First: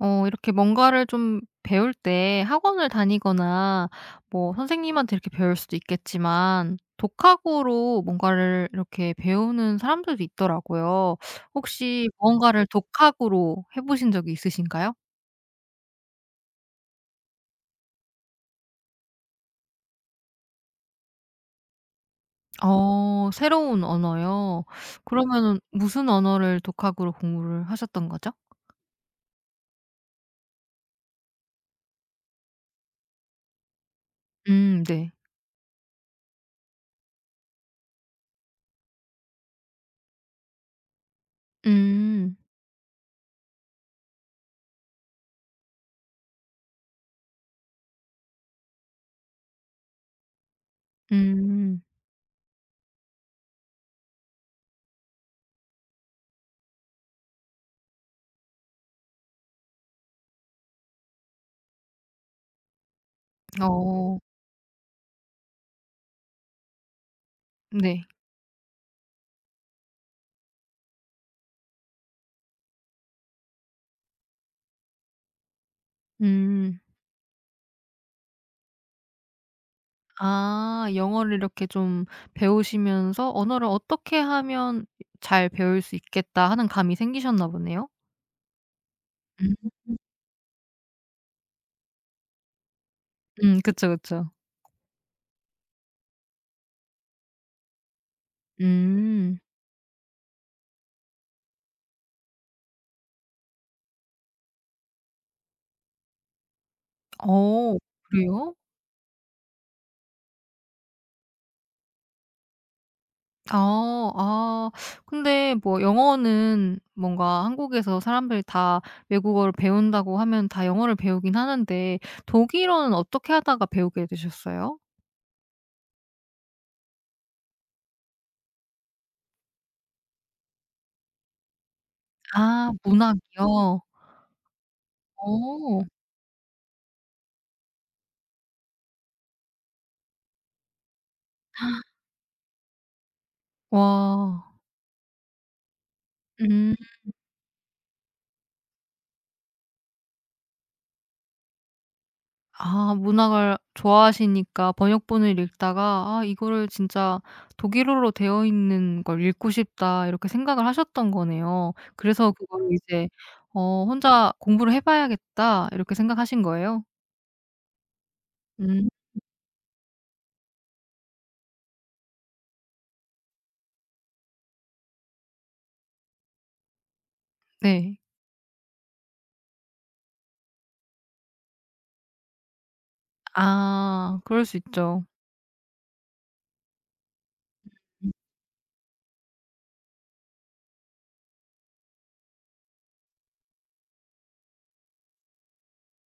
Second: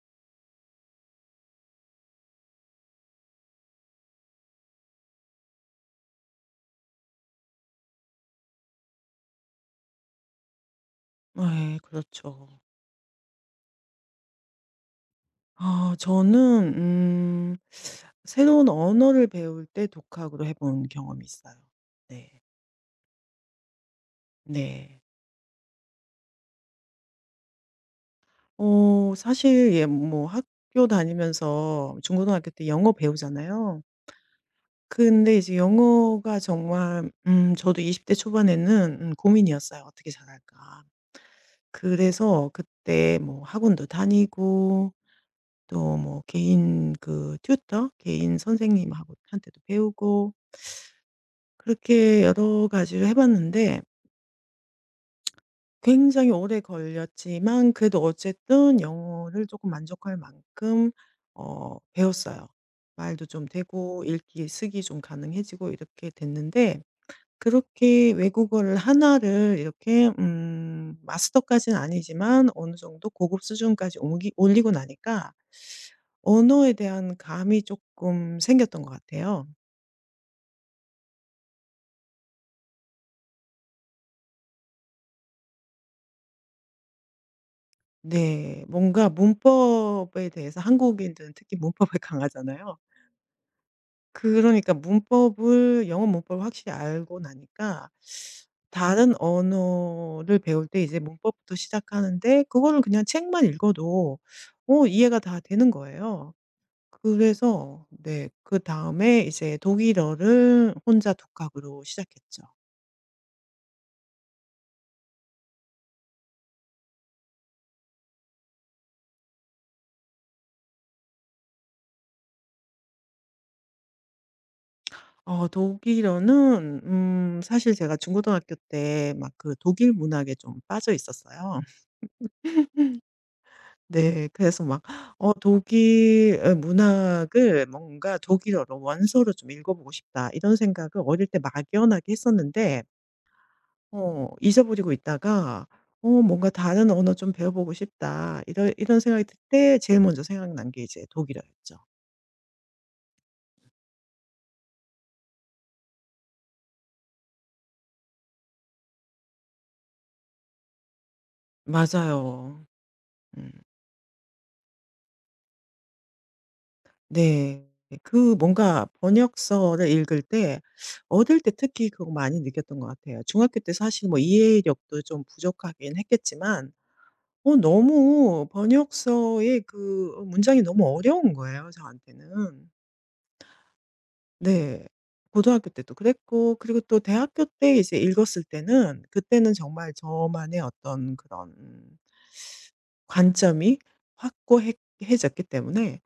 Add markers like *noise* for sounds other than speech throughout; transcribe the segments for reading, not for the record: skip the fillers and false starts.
이렇게 뭔가를 좀 배울 때 학원을 다니거나 뭐 선생님한테 이렇게 배울 수도 있겠지만 독학으로 뭔가를 이렇게 배우는 사람들도 있더라고요. 네, 혹시 뭔 그렇죠. 가를 독학으로 해 보신 적이 있으신가요? 아 저는 새로운 언어를 배울 때 독학으로 해본 경험이 있어요. 네. 새로운 언어요? 네. 그러면은 무슨 언어를 독학으로 공부를 하셨던 거죠? 사실 예 뭐 학교 다니면서 중고등학교 때 영어 배우잖아요. 네. 근데 이제 영어가 정말 저도 20대 초반에는 고민이었어요. '어떻게 잘할까.' 음. 그래서 그때 뭐 학원도 다니고 또 뭐 개인 그 튜터 개인 선생님하고 한테도 배우고 음. 그렇게 여러 가지를 해 봤는데 굉장히 오래 걸렸지만 그래도 어쨌든 영어를 조금 만족할 만큼 배웠어요. 말도 좀 되고 어 읽기 쓰기 좀 가능해지고 이렇게 됐는데 네. 그렇게 외국어를 하나를 이렇게 마스터까지는 아니지만 어느 정도 고급 수준까지 옮기 올리고 나니까 언어에 음. 대한 감이 조금 생겼던 것 같아요. 아 영어를 이렇게 좀 배우시면서 '언어를 어떻게 하면 잘 배울 수 있겠다.' 하는 감이 생기셨나 보네요. 네. 뭔가 음. 문법에 대해서 한국인들은 특히 문법에 *laughs* 강하잖아요. 그쵸, 그쵸. 그러니까 문법을 영어 문법을 확실히 알고 나니까 다른 음. 언어를 배울 때 이제 문법부터 시작하는데 그거를 그냥 책만 읽어도 이해가 다 되는 거예요. 어 그래서 네 그래요? 그다음에 이제 독일어를 혼자 독학으로 시작했죠. 아. 아 근데 뭐 영어는 뭔가 한국에서 사람들이 다 외국어를 배운다고 하면 다 영어를 배우긴 하는데 독일어는 어떻게 하다가 배우게 되셨어요? 독일어는 사실 제가 중고등학교 때 막 그 독일 문학에 좀 빠져 있었어요. 아 *laughs* 문학이요? 네. 그래서 막 오. '독일 문학을 뭔가 독일어로 원서로 좀 읽어 보고 싶다.' 이런 생각을 어릴 때 막연하게 했었는데 와. 잊어버리고 있다가 뭔가 음. 다른 언어 좀 배워 보고 싶다.' 이런 생각이 들 때 제일 먼저 생각난 게 이제 독일어였죠. 아 문학을 좋아하시니까 번역본을 읽다가 '아 이거를 진짜 독일어로 되어 있는 걸 읽고 싶다.' 이렇게 생각을 하셨던 거네요. 그래서 그 맞아요. 걸 이제 음. '혼자 공부를 해 봐야겠다.' 이렇게 생각하신 거예요? 네. 그 뭔가 음 번역서를 읽을 때 어릴 때 특히 그거 많이 느꼈던 것 같아요. 중학교 때 사실 뭐 이해력도 좀 부족하긴 했겠지만 네. 너무 번역서의 그 문장이 너무 어려운 거예요 저한테는. 아 그럴 수 네. 있죠. 고등학교 때도 그랬고 그리고 또 대학교 때 이제 읽었을 때는 그때는 정말 저만의 어떤 그런 관점이 확고해졌기 때문에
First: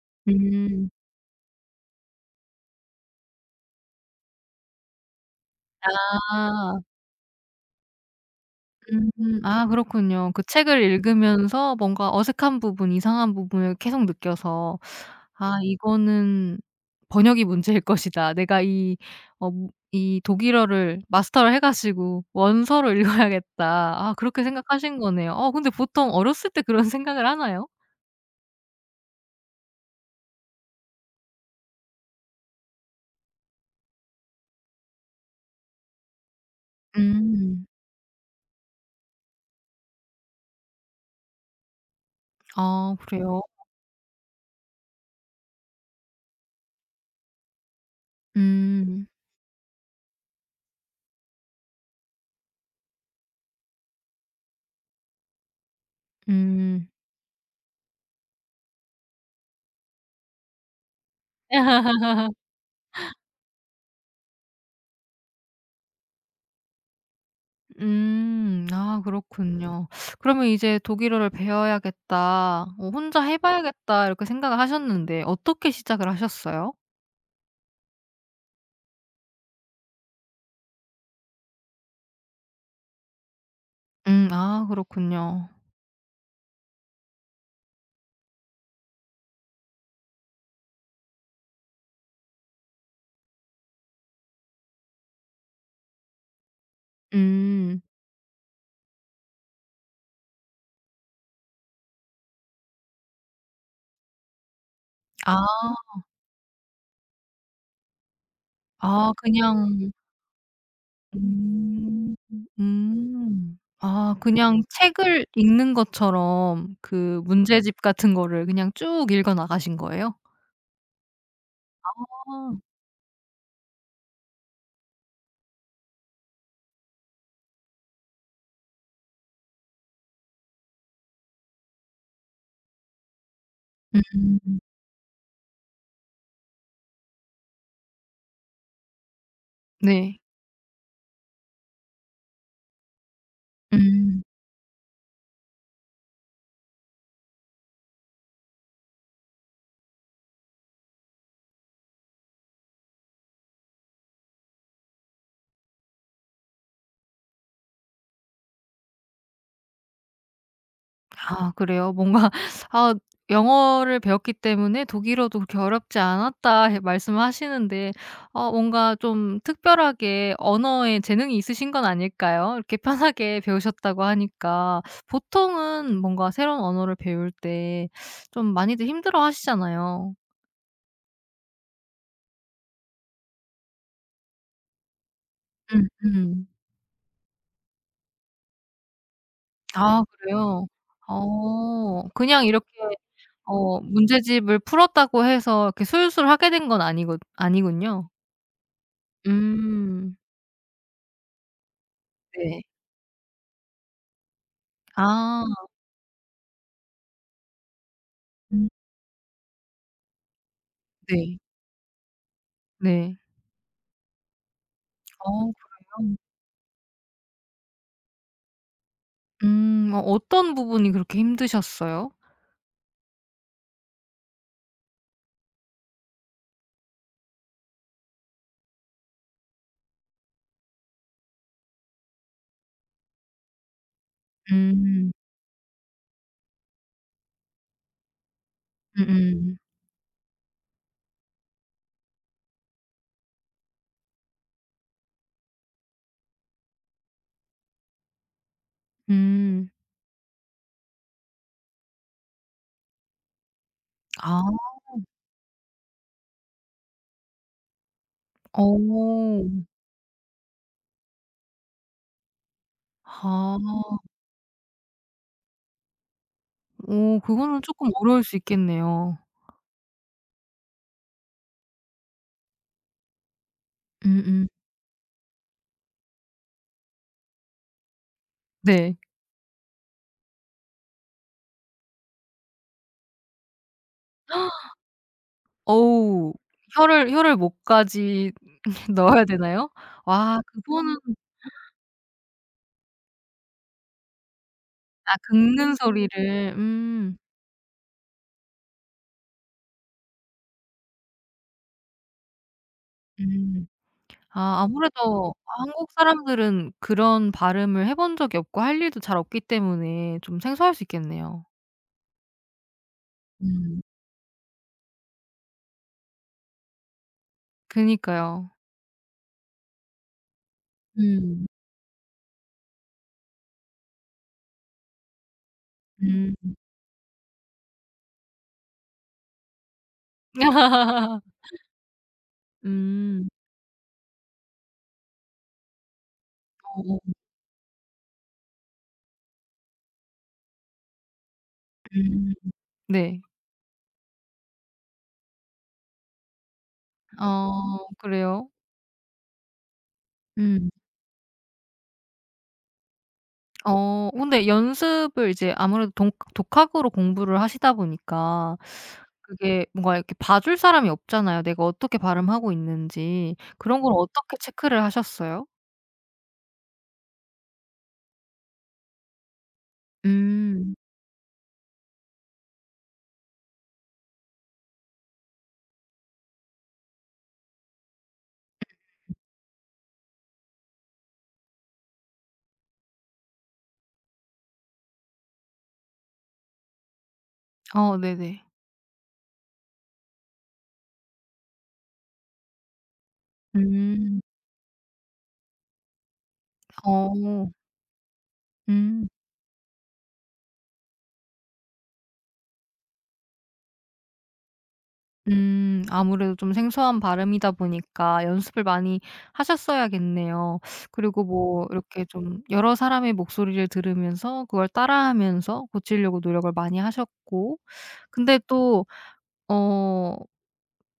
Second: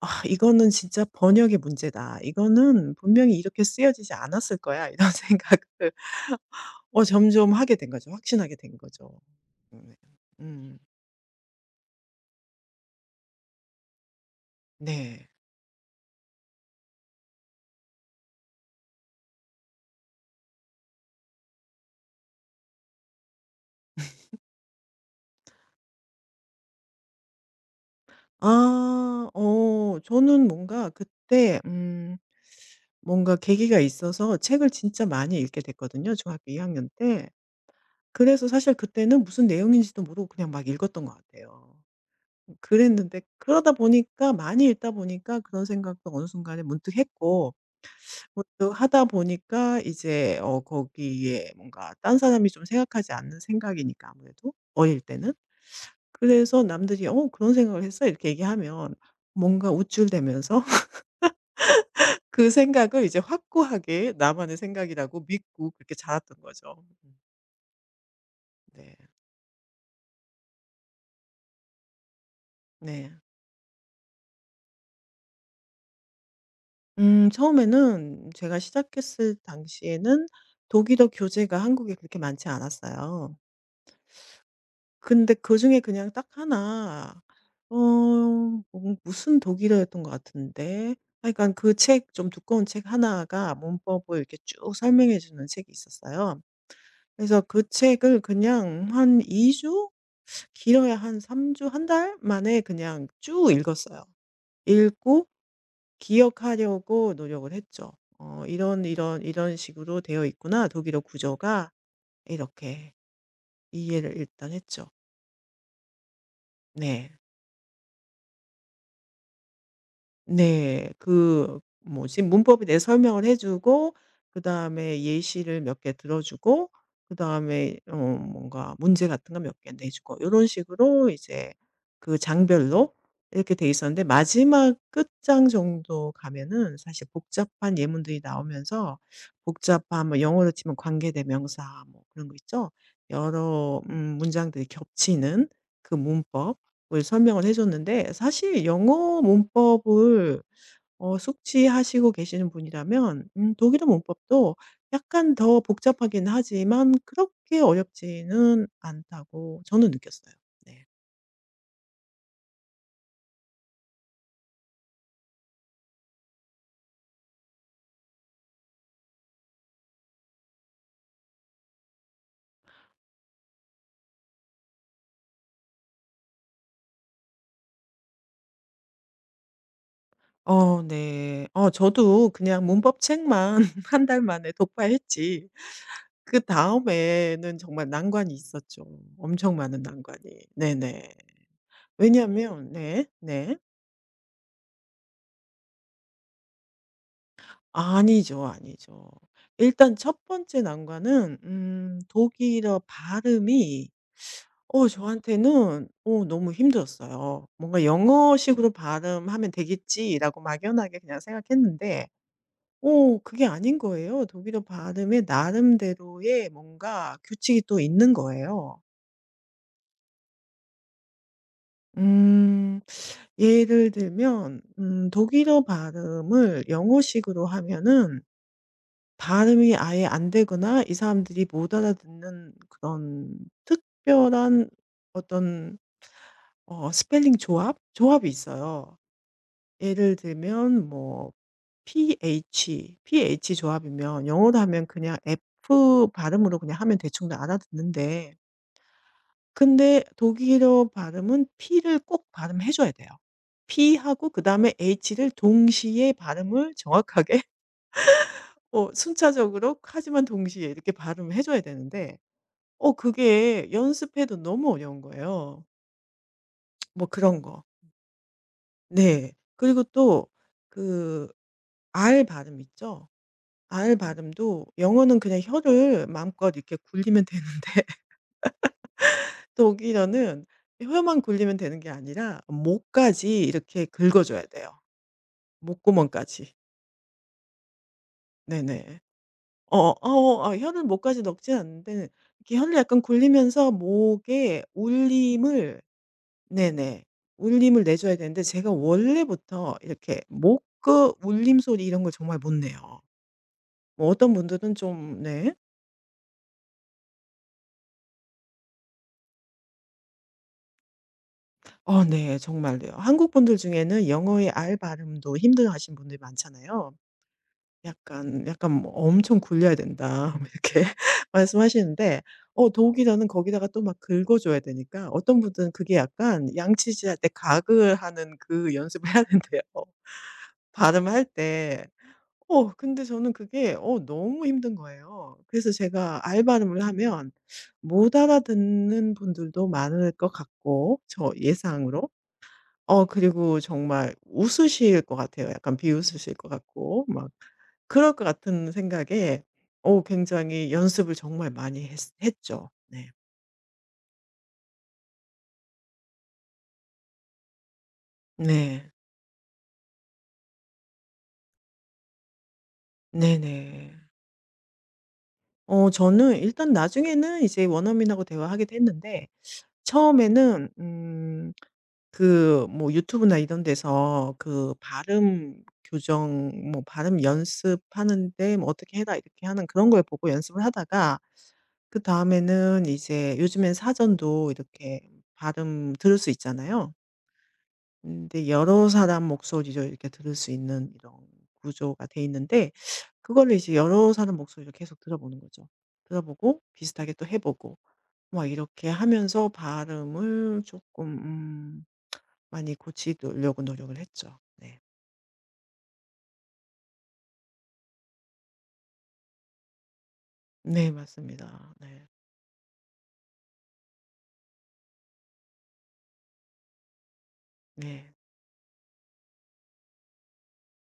'아 이거는 음. 진짜 번역의 문제다. 이거는 분명히 이렇게 쓰여지지 않았을 거야.' 이런 *laughs* 생각을 아. 점점 하게 된 거죠. 확신하게 된 음. 거죠. 아 네. 그렇군요. 그 음. 책을 읽으면서 뭔가 어색한 부분, 이상한 부분을 계속 느껴서 네. '아 이거는 번역이 문제일 것이다. 내가 어 이 독일어를 마스터를 해 가지고 원서를 읽어야겠다.' 아 그렇게 생각하신 거네요. 근데 보통 어렸을 때 그런 생각을 하나요? 아 저는 뭔가 그때 뭔가 계기가 있어서 책을 진짜 많이 읽게 됐거든요, 중학교 2학년 학년 때. 음. 그래서 사실 그때는 무슨 내용인지도 모르고 그냥 막 읽었던 것 같아요. 아 그랬는데 그래요? 그러다 보니까 많이 읽다 보니까 그런 생각도 어느 순간에 문득 했고 문득 하다 음. 보니까 이제 거기에 뭔가 딴 사람이 좀 생각하지 않는 생각이니까 아무래도 어릴 때는. 그래서 음. 남들이 "어 그런 생각을 했어?" 이렇게 얘기하면 뭔가 우쭐대면서 그 생각을 이제 확고하게 나만의 생각이라고 믿고 그렇게 자랐던 거죠. 음. 네. 아 그렇군요. 그러면 이제 '독일어를 배워야겠다. 어 네. 혼자 해 봐야겠다.' 이렇게 생각을 하셨는데 어떻게 시작을 하셨어요? 처음에는 제가 시작했을 당시에는 독일어 교재가 한국에 그렇게 많지 않았어요. 음. 아 근데 그렇군요. 그중에 그냥 딱하어뭐 무슨 독일어였던 것 같은데 하여간 그 책 좀 두꺼운 책 하나가 문법을 이렇게 쭉 설명해 주는 책이 있었어요. 그래서 그 음. 책을 그냥 한 2주 주? 길어야 한 3주 주, 한 달 만에 그냥 쭉 읽었어요. 읽고 아. 기억하려고 노력을 했죠. '어 이런, 아 이런, 이런 그냥 식으로 되어 있구나. 독일어 구조가.' 음. 이렇게 음. 아 이해를 일단 그냥 했죠. 책을 읽는 것처럼 네. 그 문제집 같은 거를 그냥 쭉 읽어 나가신 거예요? 네. 그 뭐지? 아. 문법에 대해 설명을 해 주고 그다음에 예시를 몇 개 들어 주고 그다음에 뭔가 문제 같은 거 몇 개 내 주고 이런 식으로 이제 그 장별로 이렇게 돼 있었는데 음. 마지막 끝장 정도 가면은 사실 복잡한 예문들이 나오면서 복잡한 네. 뭐 영어로 치면 관계 대명사 뭐 그런 거 있죠? 여러 음. 문장들이 겹치는 그 문법 을 설명을 해 줬는데 사실 영어 문법을 숙지하시고 계시는 분이라면 독일어 문법도 약간 더 복잡하긴 하지만 그렇게 어렵지는 않다고 저는 느꼈어요. 네. 아 그래요? 뭔가 *laughs* 아 영어를 배웠기 때문에 독일어도 그렇게 어렵지 않았다 해 말씀을 하시는데 뭔가 좀 특별하게 언어에 재능이 있으신 건 아닐까요? 이렇게 편하게 배우셨다고 하니까. 보통은 뭔가 새로운 언어를 배울 때 좀 많이들 힘들어하시잖아요. 네. 저도 그냥 문법 책만 *laughs* 한 달 만에 독파했지 음음. 그다음에는 정말 난관이 있었죠. 엄청 많은 아 난관이. 그래요? 네네. 그냥 이렇게 왜냐면 네. 네. 문제집을 풀었다고 해서 이렇게 술술 하게 된 건 아니거 아니군요. 아니죠, 아니죠. 일단 음. 첫 번째 난관은 네. 독일어 발음이 아. 저한테는 너무 힘들었어요. 뭔가 음 '영어식으로 발음하면 되겠지.'라고 막연하게 그냥 네. 생각했는데 네. 그게 아닌 거예요. 독일어 발음에 어 그래요? 나름대로의 뭔가 규칙이 또 있는 거예요. 음. 어떤 부분이 그렇게 힘드셨어요? 음 예를 들면 독일어 발음을 영어식으로 하면은 발음이 아예 안 되거나 이 사람들이 못 알아듣는 그런 특별한 음. 어떤 스펠링 조합이 있어요. 음음. 예를 들면 뭐 PH, PH 조합이면 영어로 하면 그냥 F 발음으로 그냥 하면 대충 다 알아듣는데 음. 근데 독일어 발음은 P를 꼭 발음해 줘야 돼요. P하고 아. 그다음에 H를 동시에 발음을 정확하게 *laughs* 어. 순차적으로 하지만 동시에 이렇게 발음을 해 줘야 되는데 아. 그게 연습해도 너무 어려운 거예요. 뭐 그런 그거는 거. 쪼끔 어려울 수 있겠네요. 네. 그리고 또 그 R 발음 있죠? R 음음. 발음도 영어는 그냥 혀를 마음껏 이렇게 굴리면 되는데 네. *laughs* 독일어는 혀만 굴리면 되는 게 아니라 목까지 이렇게 긁어줘야 돼요. 어우. 목구멍까지. 혀를 목까지 네네. *laughs* 넣어야 되나요? 어어 와 어어 아 혀를 그거는 목까지 넣진 않는데 이렇게 혀를 약간 굴리면서 목에 아 긁는 울림을 소리를. 네네. 음. 울림을 내줘야 되는데 제가 원래부터 이렇게 목, 그 울림 소리 이런 걸 정말 못 내요. 음. 뭐 어떤 아 분들은 좀 아무래도 네. 한국 사람들은 그런 발음을 해본 적이 없고 할 일도 잘 없기 때문에 좀 생소할 수 있겠네요. 네. 정말요. 한국 분들 음. 중에는 영어의 R 발음도 힘들어하시는 분들이 많잖아요. 약간 그니까요. 약간 뭐 "엄청 굴려야 된다." *laughs* 이렇게 *laughs* 음. 말씀하시는데 독일어는 거기다가 또 막 긁어 줘야 되니까 어떤 분들은 그게 약간 음. 양치질 할 때 가글 하는 그 연습을 해야 *laughs* 된대요 발음할 *laughs* 때. 근데 음. 저는 그게 너무 힘든 거예요. 그래서 제가 알바름을 어 하면 못 알아듣는 분들도 많을 것 같고 저 예상으로. 음. 네. 그리고 정말 웃으실 것 같아요. 약간 비웃으실 것 같고 막 어 그럴 것 그래요? 같은 생각에 음. 굉장히 연습을 정말 많이 했 했죠. 네. 근데 연습을 이제 아무래도 독 독학으로 공부를 하시다 보니까 네. 그게 뭔가 이렇게 봐줄 사람이 없잖아요, 내가 어떻게 발음하고 있는지. 그런 걸 네네. 어떻게 체크를 하셨어요? 저는 일단 나중에는 이제 원어민하고 대화하기도 했는데 처음에는 음. 그 뭐 유튜브나 이런 데서 그 발음 교정 뭐 발음 연습하는데 뭐 "어떻게 해라." 이렇게 하는 그런 걸 보고 연습을 하다가 그다음에는 이제 요즘엔 사전도 이렇게 발음 들을 수 있잖아요. 네네. 근데 여러 사람 목소리로 이렇게 들을 수 있는 이런 구조가 돼 있는데 그거를 이제 여러 음. 사람 목소리로 계속 들어보는 거죠. 들어보고 비슷하게 또 해 어. 보고 막 이렇게 음. 하면서 발음을 조금 많이 고치려고 노력을 했죠. 네. 음. 아무래도 좀 생소한 발음이다 보니까 연습을 많이 하셨어야겠네요. 네 그리고 맞습니다. 뭐 이렇게 네. 좀 여러 사람의 목소리를 들으면서 그걸 따라하면서 고치려고 노력을 많이 하셨고 네. 근데 또 어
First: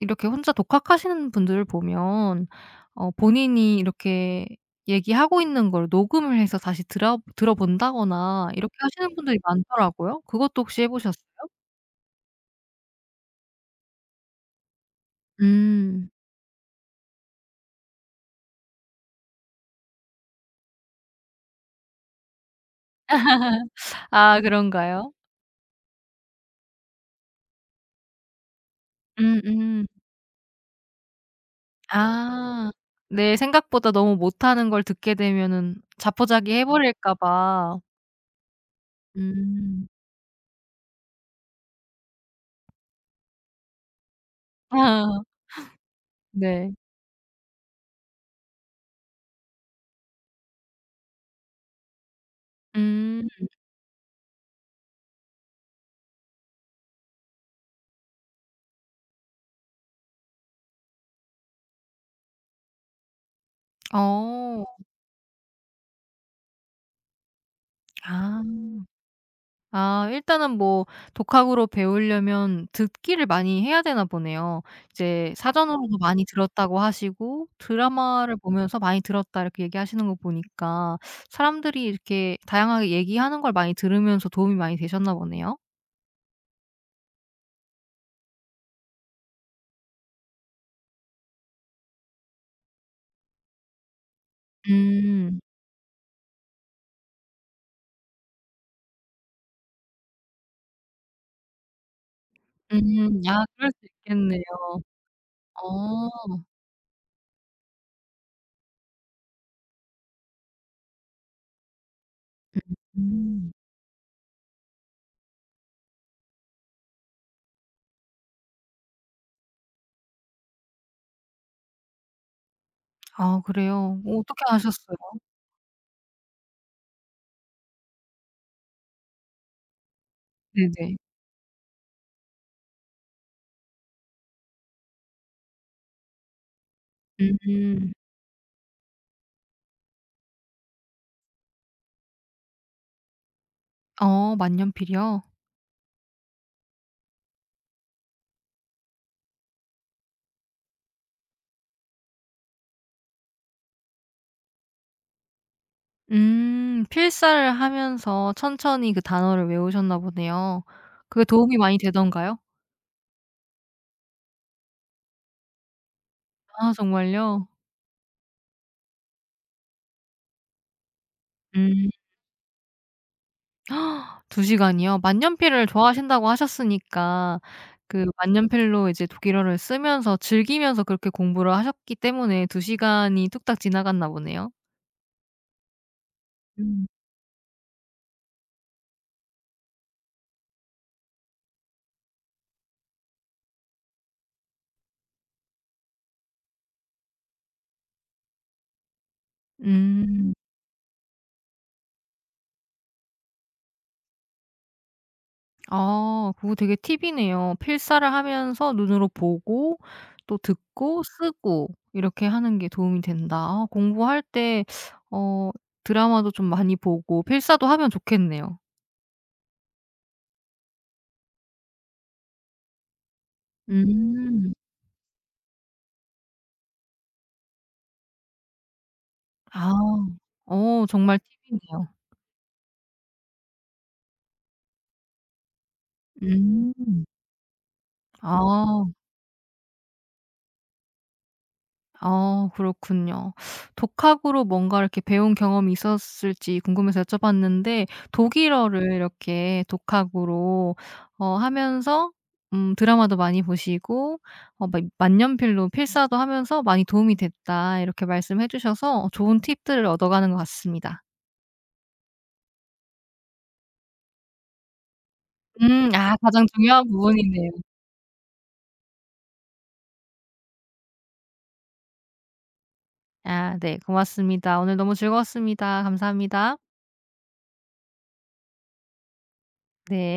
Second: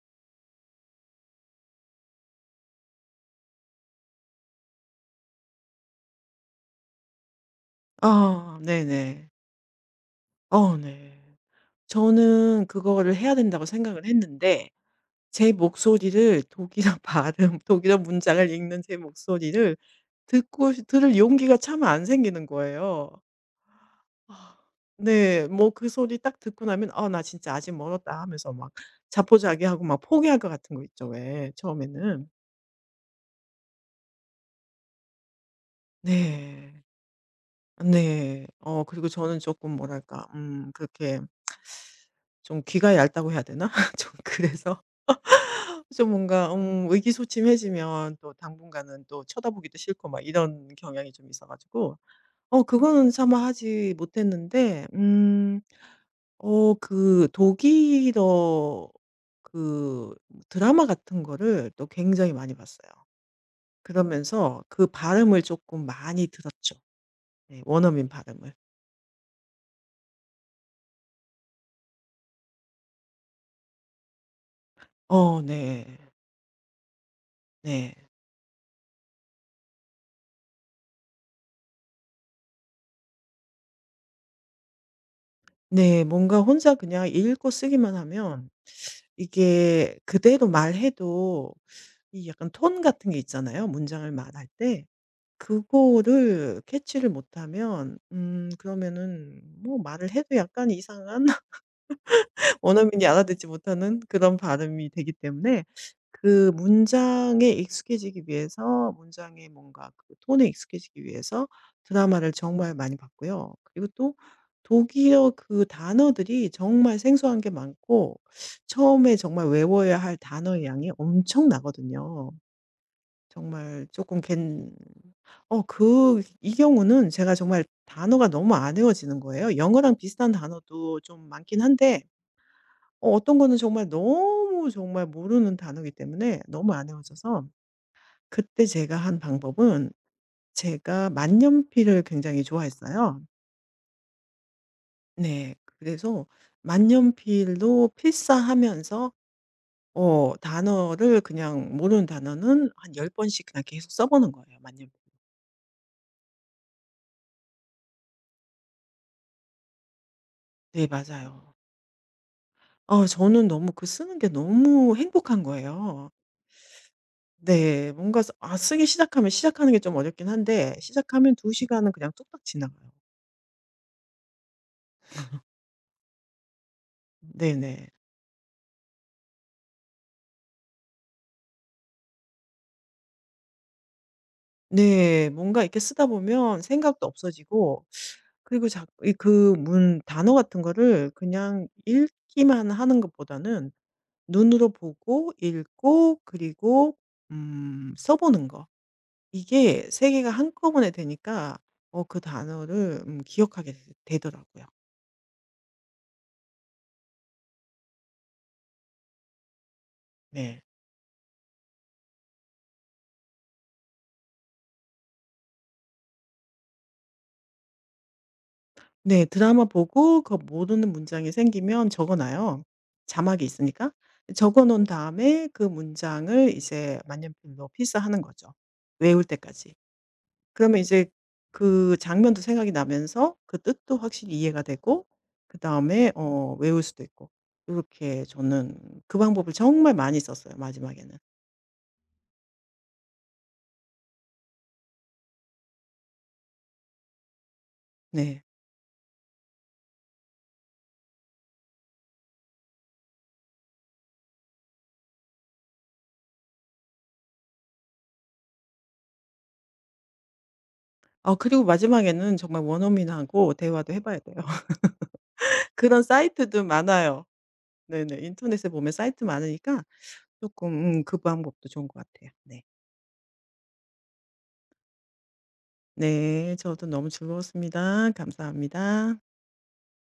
이렇게 혼자 독학하시는 분들을 보면 본인이 이렇게 얘기하고 있는 걸 녹음을 해서 다시 들어본다거나 아 이렇게 하시는 네네. 분들이 많더라고요. 그것도 혹시 해 보셨어요? 네. 저는 그거를 해야 된다고 생각을 했는데 제 음. 목소리를 독일어 *laughs* 발음 독일어 문장을 읽는 제 목소리를 듣고 들을 용기가 참 안 생기는 거예요. 아 아 그런가요? 네. 뭐 그 소리 딱 듣고 나면 '아 나 진짜 아직 멀었다.' 하면서 막 자포자기하고 음음. 막 포기할 것 같은 거 있죠 왜 처음에는. 아. 네. 생각보다 너무 못하는 걸 듣게 되면은 자포자기해 네. 버릴까 봐. 네. 그리고 저는 조금 음. 뭐랄까 그렇게 좀 귀가 얇다고 해야 되나? *laughs* 좀 그래서 *laughs* *laughs* 좀 뭔가 네. 의기소침해지면 또 당분간은 또 쳐다보기도 싫고 막 이런 경향이 좀 있어 가지고 그거는 음. 차마 하지 못했는데 그 독일어 그 드라마 같은 거를 또 굉장히 많이 봤어요. 그러면서 어. 그 발음을 조금 많이 들었죠. 네 원어민 아. 발음을. 아 일단은 뭐 독학으로 배우려면 듣기를 많이 해야 되나 보네요. 이제 네. 사전으로도 많이 들었다고 하시고 네. 드라마를 보면서 많이 들었다 이렇게 얘기하시는 거 보니까 사람들이 이렇게 다양하게 얘기하는 걸 많이 들으면서 도움이 많이 되셨나 보네요. 네. 뭔가 혼자 그냥 읽고 쓰기만 하면 이게 그대로 말해도 이 약간 톤 같은 게 있잖아요, 문장을 말할 때. 음. 그거를 캐치를 못하면 그러면은 뭐 말을 해도 약간 이상한 원어민이 음. 아 알아듣지 그럴 수 못하는 그런 있겠네요. 발음이 되기 때문에 어. 그 문장에 익숙해지기 위해서 문장의 뭔가 그 톤에 익숙해지기 위해서 드라마를 정말 많이 음. 봤고요. 그리고 또 독일어 그 단어들이 정말 생소한 게 많고 처음에 정말 외워야 할 단어의 양이 엄청나거든요. 아 정말 그래요? 조금... 어떻게 괜 아셨어요? 어 그 이 경우는 제가 정말 단어가 너무 안 외워지는 거예요. 영어랑 비슷한 네네. 단어도 좀 많긴 한데 어떤 거는 정말 너무 정말 모르는 단어이기 때문에 너무 안 외워져서 음. 그때 제가 한 방법은 제가 만년필을 굉장히 좋아했어요. 만년필이요? 네. 그래서 만년필로 필사하면서 단어를 그냥 모르는 단어는 한 10번씩 그냥 계속 써 보는 거예요, 만년필. 음. 필사를 하면서 천천히 그 단어를 외우셨나 보네요. 네, 그게 맞아요. 도움이 많이 되던가요? 저는 너무 그 쓰는 게 너무 행복한 거예요. 아 정말요? 네. 뭔가 써 아 쓰기 시작하면 시작하는 게 좀 어렵긴 한데 시작하면 두 음. 시간은 그냥 뚝딱 지나가요. 2시간이요? 만년필을 좋아하신다고 하셨으니까 네네. 그 만년필로 이제 독일어를 쓰면서 즐기면서 그렇게 공부를 하셨기 때문에 2시간이 뚝딱 지나갔나 보네요. 네. 뭔가 이렇게 쓰다 보면 음. 생각도 없어지고 그리고 자 그 문 단어 같은 거를 그냥 읽기만 하는 것보다는 눈으로 보고 읽고 그리고 음 써 보는 거. 이게 세 개가 음. 한꺼번에 되니까 그 단어를 기억하게 되 되더라고요. 아 그거 되게 팁이네요. 필사를 하면서 눈으로 보고 또 네. 듣고 쓰고 이렇게 하는 게 도움이 된다. 아 공부할 때 어 드라마도 좀 많이 보고 필사도 하면 좋겠네요. 네. 드라마 보고 그 모르는 문장이 생기면 적어 놔요, 자막이 있으니까. 음. 적어 놓은 다음에 그 문장을 이제 만년필로 필사하는 거죠, 외울 아. 때까지. 그러면 이제 정말 팁이네요. 그 장면도 생각이 나면서 그 뜻도 확실히 이해가 되고 그다음에 음. 외울 수도 있고. 이렇게 저는 아. 그 방법을 정말 많이 썼어요, 마지막에는. 아 그렇군요. 독학으로 뭔가 이렇게 배운 경험이 있었을지 궁금해서 여쭤봤는데 네. 독일어를 이렇게 독학으로 하면서 드라마도 많이 보시고 만년필로 필사도 하면서 많이 도움이 됐다 이렇게 말씀해 주셔서 좋은 팁들을 얻어가는 것 같습니다. 아 그리고 마지막에는 정말 원어민하고 대화도 해 봐야 돼요. *laughs* 그런 아 가장 사이트도 중요한 많아요. 부분이네요. 네네. 인터넷에 보면 사이트 많으니까 쪼끔 그 방법도 좋은 것 같아요. 네. 아 네 고맙습니다. 오늘 너무 즐거웠습니다. 네. 감사합니다. 저도 너무 즐거웠습니다. 감사합니다. 네.